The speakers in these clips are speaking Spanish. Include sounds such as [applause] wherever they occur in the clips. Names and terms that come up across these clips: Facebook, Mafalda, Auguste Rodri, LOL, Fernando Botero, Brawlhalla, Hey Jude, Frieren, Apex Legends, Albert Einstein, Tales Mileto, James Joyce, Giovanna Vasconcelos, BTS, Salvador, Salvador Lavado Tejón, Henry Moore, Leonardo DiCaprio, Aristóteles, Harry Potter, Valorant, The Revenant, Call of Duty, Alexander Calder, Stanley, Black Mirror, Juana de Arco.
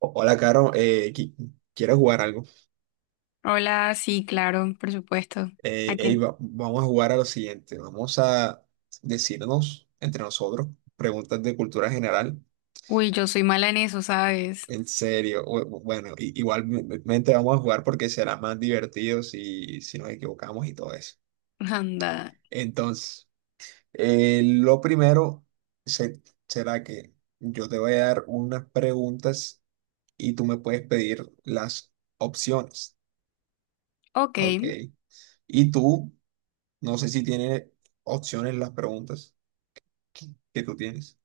O- Hola, Caro. ¿Quieres jugar algo? Hola, sí, claro, por supuesto. Aquí. Vamos a jugar a lo siguiente. Vamos a decirnos entre nosotros preguntas de cultura general. Uy, yo soy mala en eso, ¿sabes? En serio. Bueno, igualmente vamos a jugar porque será más divertido si nos equivocamos y todo eso. [laughs] Anda. Entonces, lo primero se- será que yo te voy a dar unas preguntas y tú me puedes pedir las opciones. Ok. ¿Ok? Y tú no sé si tiene opciones las preguntas que tú tienes.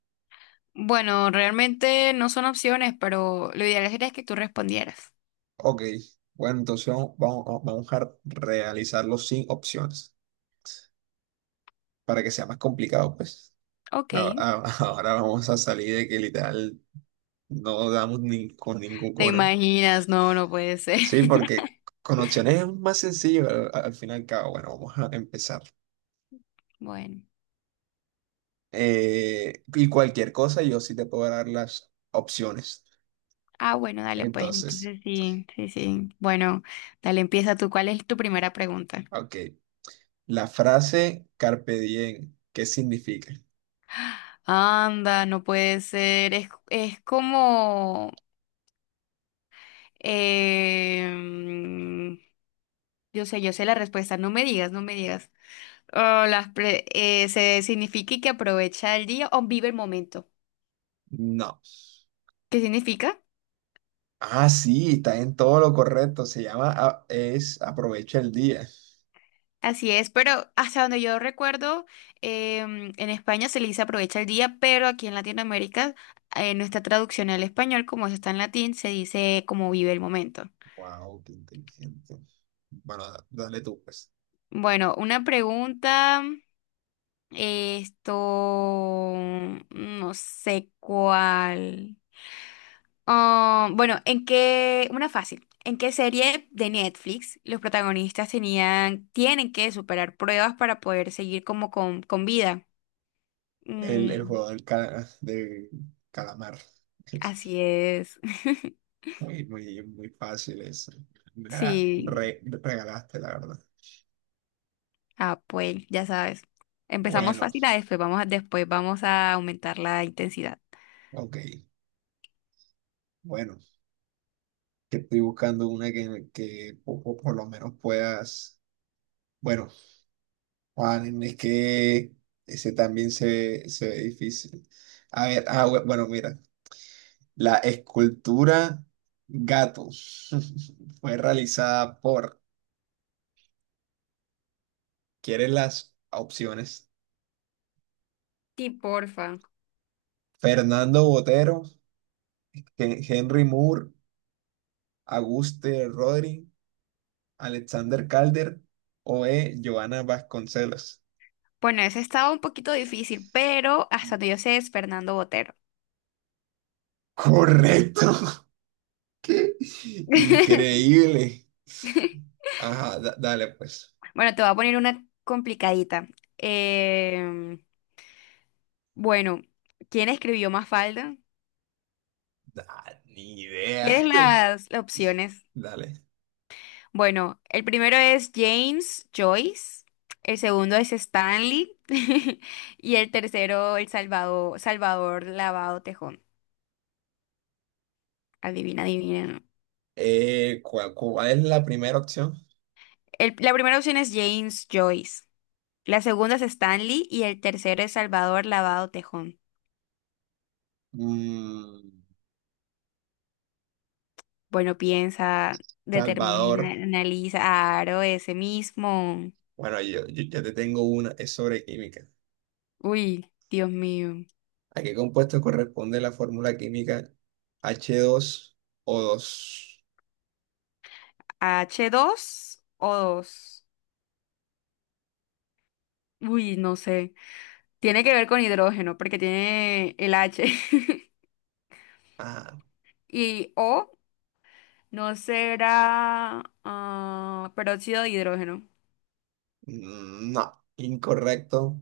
Bueno, realmente no son opciones, pero lo ideal sería que tú respondieras. Ok, bueno, entonces vamos a realizarlo sin opciones para que sea más complicado, pues. Ok. [laughs] Ahora vamos a salir de que literal no damos ni con ningún ¿Te cona. imaginas? No, no puede ser. Sí, porque [laughs] con opciones es más sencillo al fin y al cabo. Bueno, vamos a empezar. Bueno. Y cualquier cosa yo sí te puedo dar las opciones. Ah, bueno, dale, pues Entonces, entonces sí, sí, sí. Bueno, dale, empieza tú. ¿Cuál es tu primera pregunta? ok, la frase carpe diem, ¿qué significa? Anda, no puede ser. Es como... em, yo sé la respuesta. No me digas, no me digas. Oh, se significa que aprovecha el día o vive el momento. No. ¿Qué significa? Ah, sí, está en todo lo correcto. Es aprovecha el día. Así es, pero hasta donde yo recuerdo, en España se le dice aprovecha el día, pero aquí en Latinoamérica, nuestra traducción al español, como eso está en latín, se dice como vive el momento. Wow, qué inteligente. Bueno, dale tú, pues. Bueno, una pregunta, esto, no sé cuál. Ah, bueno, una fácil, ¿en qué serie de Netflix los protagonistas tenían, tienen que superar pruebas para poder seguir como con vida? El Mm, juego del calamar. así [laughs] es. [laughs] Muy fácil eso. Me la Sí, regalaste, la verdad. Pues, ya sabes. Empezamos Bueno, fácil, después vamos a aumentar la intensidad. ok. Bueno, que estoy buscando una que lo menos puedas. Bueno, Juan, es que ese también se ve difícil. A ver, bueno, mira, la escultura gato [laughs] fue realizada por, ¿quieres las opciones? Sí, porfa. Fernando Botero, Henry Moore, Auguste Rodri, Alexander Calder o E. Giovanna Vasconcelos. Bueno, ese estaba un poquito difícil, pero hasta donde yo sé es Fernando Botero. Correcto. [laughs] ¡Qué [laughs] increíble! Ajá, dale pues. Bueno, te voy a poner una complicadita. Em, Bueno, ¿quién escribió Mafalda? Ni idea. ¿Quieres las opciones? Dale. Bueno, el primero es James Joyce, el segundo es Stanley [laughs] y el tercero el Salvador, Salvador Lavado Tejón. Adivina, adivina. ¿No? ¿Cuál es la primera opción? El- la primera opción es James Joyce, la segunda es Stanley y el tercero es Salvador Lavado Tejón. Mm, Bueno, piensa, determina, Salvador. analiza, aro ese mismo. Bueno, yo ya te tengo una, es sobre química. Uy, Dios mío. ¿A qué compuesto corresponde la fórmula química h dos o dos? H 2 o dos, uy, no sé. Tiene que ver con hidrógeno porque tiene el H. [laughs] Ah, Y O no será peróxido de hidrógeno. No, incorrecto.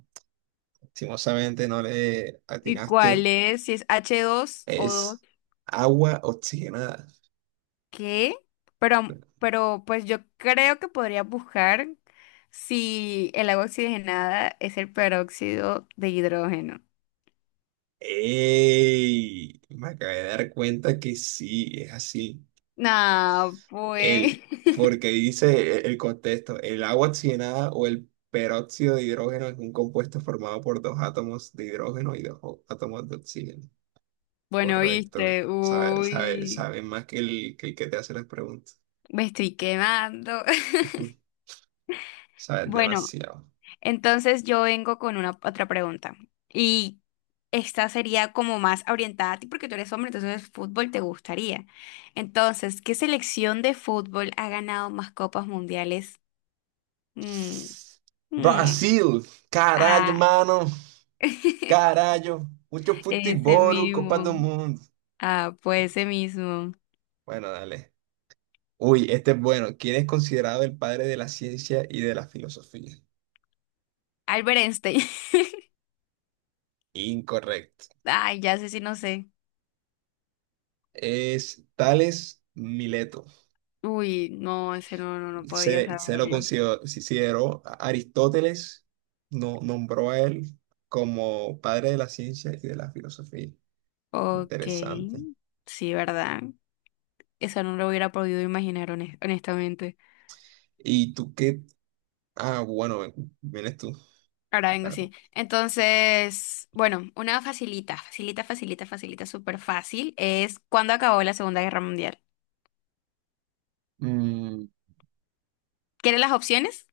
Lastimosamente no le ¿Y cuál atinaste. es? Si es h dos o 2, Es agua oxigenada. ¿qué? Pero pues yo creo que podría buscar si el agua oxigenada es el peróxido de hidrógeno. ¡Ey! Me acabé de dar cuenta que sí, es así. No, pues. El, [laughs] Porque dice el contexto, el agua oxigenada o el peróxido de hidrógeno es un compuesto formado por dos átomos de hidrógeno y dos átomos de oxígeno. Bueno, Correcto. viste. Sabe, sabe, Uy. sabe más que que el que te hace las preguntas. Me estoy quemando. [laughs] [laughs] Sabes Bueno, demasiado. entonces yo vengo con una otra pregunta. Y esta sería como más orientada a ti porque tú eres hombre, entonces fútbol te gustaría. Entonces, ¿qué selección de fútbol ha ganado más copas mundiales? Mm, mm, Brasil, caralho, ah, mano, [laughs] carallo, mucho ese futebol, Copa do mismo. Mundo. Ah, pues ese mismo. Bueno, dale. Uy, este es bueno. ¿Quién es considerado el padre de la ciencia y de la filosofía? Albert Einstein. [laughs] Incorrecto. Ay, ya sé si no sé. Es Tales Mileto. Uy, no, ese no, no, no podía Se lo saberlo. Aristóteles no, nombró a él como padre de la ciencia y de la filosofía. Ok, Interesante. sí, ¿verdad? Eso no lo hubiera podido imaginar, honestamente. ¿Y tú qué? Ah, bueno, vienes tú. Ahora vengo Ah, sí. Entonces, bueno, una facilita, facilita, facilita, facilita, súper fácil es ¿cuándo acabó la Segunda Guerra Mundial? mm, ¿Quieres las opciones?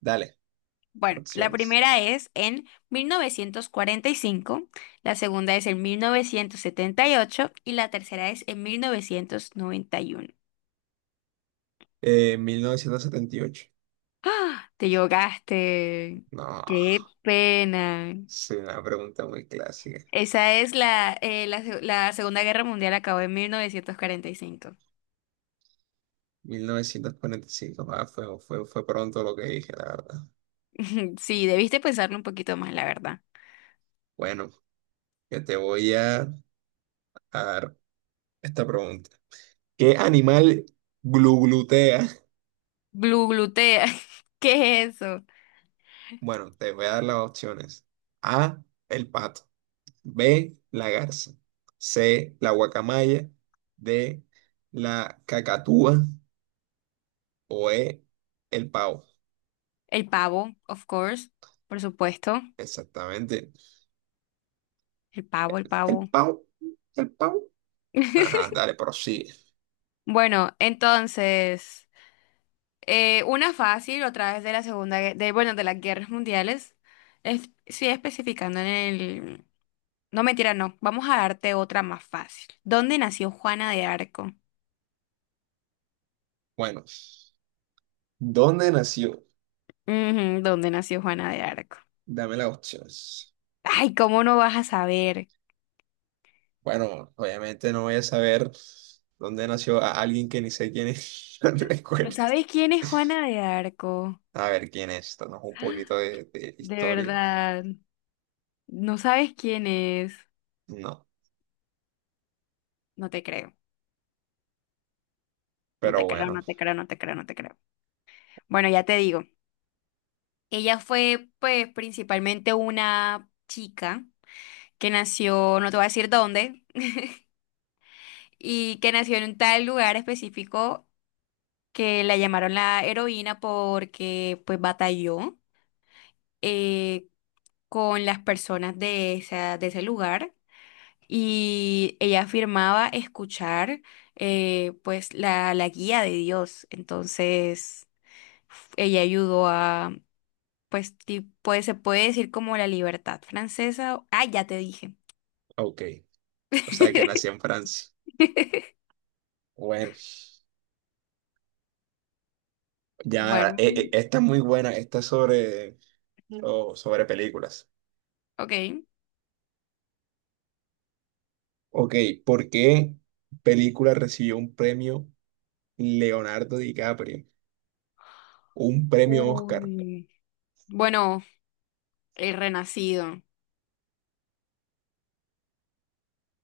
Dale, Bueno, la opciones. primera es en 1945, la segunda es en 1978 y la tercera es en 1991. 1978. ¡Ah! Te llogaste. No, ¡Qué pena! es una pregunta muy clásica. Esa es la Segunda Guerra Mundial acabó en 1945. 1945, fue pronto lo que dije, la verdad. [laughs] Sí, debiste pensarlo un poquito más, la verdad. Bueno, yo te voy a esta pregunta. ¿Qué animal gluglutea? Blue glutea. [laughs] ¿Qué es eso? Bueno, te voy a dar las opciones. A, el pato. B, la garza. C, la guacamaya. D, la cacatúa. O E, el pavo. El pavo, of course. Por supuesto. Exactamente. El pavo, el El pavo. pavo. El pavo. Ajá, [laughs] dale, prosigue. Bueno, entonces, una fácil otra vez de la segunda, bueno, de las guerras mundiales. Es, sigue especificando en el... No, mentira, no. Vamos a darte otra más fácil. ¿Dónde nació Juana de Arco? Bueno, ¿dónde nació? Ujú, ¿dónde nació Juana de Arco? Dame las opciones. Ay, ¿cómo no vas a saber? Bueno, obviamente no voy a saber dónde nació a alguien que ni sé quién es. [laughs] No ¿No recuerdo. sabes quién es Juana de Arco? A ver quién es. Danos un poquito de De historia. verdad, no sabes quién es. No, No te creo, no pero te creo, bueno, no te creo, no te creo, no te creo. Bueno, ya te digo, ella fue pues principalmente una chica que nació, no te voy a decir dónde, [laughs] y que nació en un tal lugar específico que la llamaron la heroína porque pues batalló. eh, con las personas de de ese lugar y ella afirmaba escuchar pues la guía de Dios. Entonces ella ayudó a pues, se puede decir como la libertad francesa. Ah, ya te dije. ok. O sea, que nació en Francia. [laughs] Bueno, ya, Bueno, esta es muy buena. Esta es sobre, o sobre películas. ok. Ok, ¿por qué película recibió un premio Leonardo DiCaprio? Un premio Oscar. Uy. Bueno, el renacido.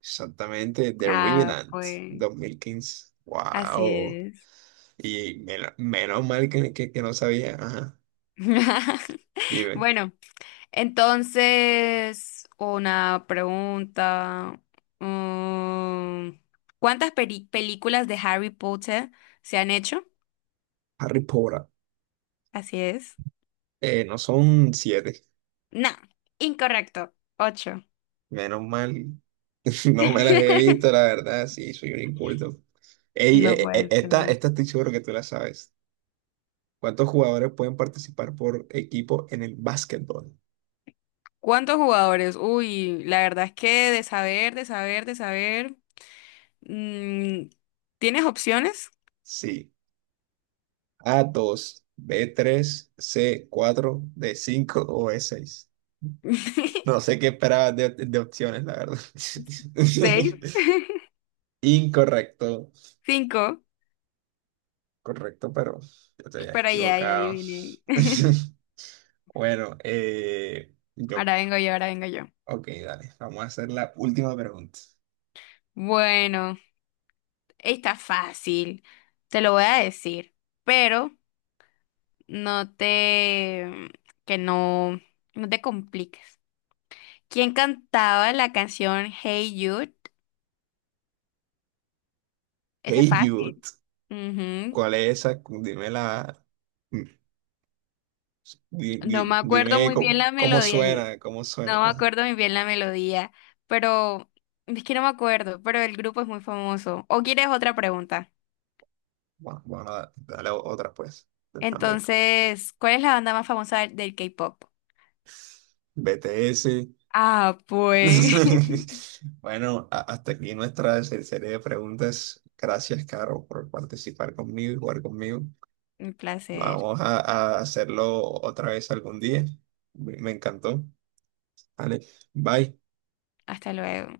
Exactamente, The Ah, Revenant, pues 2015. así Wow. es. Y menos mal que no sabía. Ajá. [laughs] Dime, Bueno. Entonces, una pregunta. mm, ¿Cuántas películas de Harry Potter se han hecho? Harry Potter. Así es. No son siete, No, incorrecto. Ocho. menos mal. [laughs] No me las he visto, la [laughs] verdad, sí, soy un inculto. Ey, No puede ser. esta estoy seguro que tú la sabes. ¿Cuántos jugadores pueden participar por equipo en el básquetbol? ¿Cuántos jugadores? Uy, la verdad es que de saber, de saber, de saber. mm, ¿Tienes opciones? Sí, a dos b tres c cuatro d cinco o e seis. No sé [laughs] qué esperabas de opciones, la verdad. ¿Seis? [laughs] Incorrecto, ¿Cinco? correcto, pero yo te habías Pero ya, ya equivocado. adiviné. [laughs] [laughs] Bueno, yo Ahora vengo yo, ahora vengo yo. ok, dale. Vamos a hacer la última pregunta. Bueno. Está fácil, te lo voy a decir, pero no te, mm, que no, no te compliques. ¿Quién cantaba la canción Hey Jude? Esa es Hey Jude, fácil. Ujú. ¿cuál es esa? Dime la. mm, No me acuerdo Dime muy bien cómo, la cómo melodía, yo suena, cómo suena. no me acuerdo muy bien la melodía, pero es que no me acuerdo, pero el grupo es muy famoso. ¿O quieres otra pregunta? Bueno, bueno, dale otra pues. Dame. Entonces, ¿cuál es la banda más famosa del K-pop? BTS. Ah, pues. [laughs] [laughs] Bueno, hasta aquí nuestra serie de preguntas. Gracias, Caro, por participar conmigo y jugar conmigo. Un placer. Vamos a hacerlo otra vez algún día. Me encantó. Vale, bye. Hasta luego.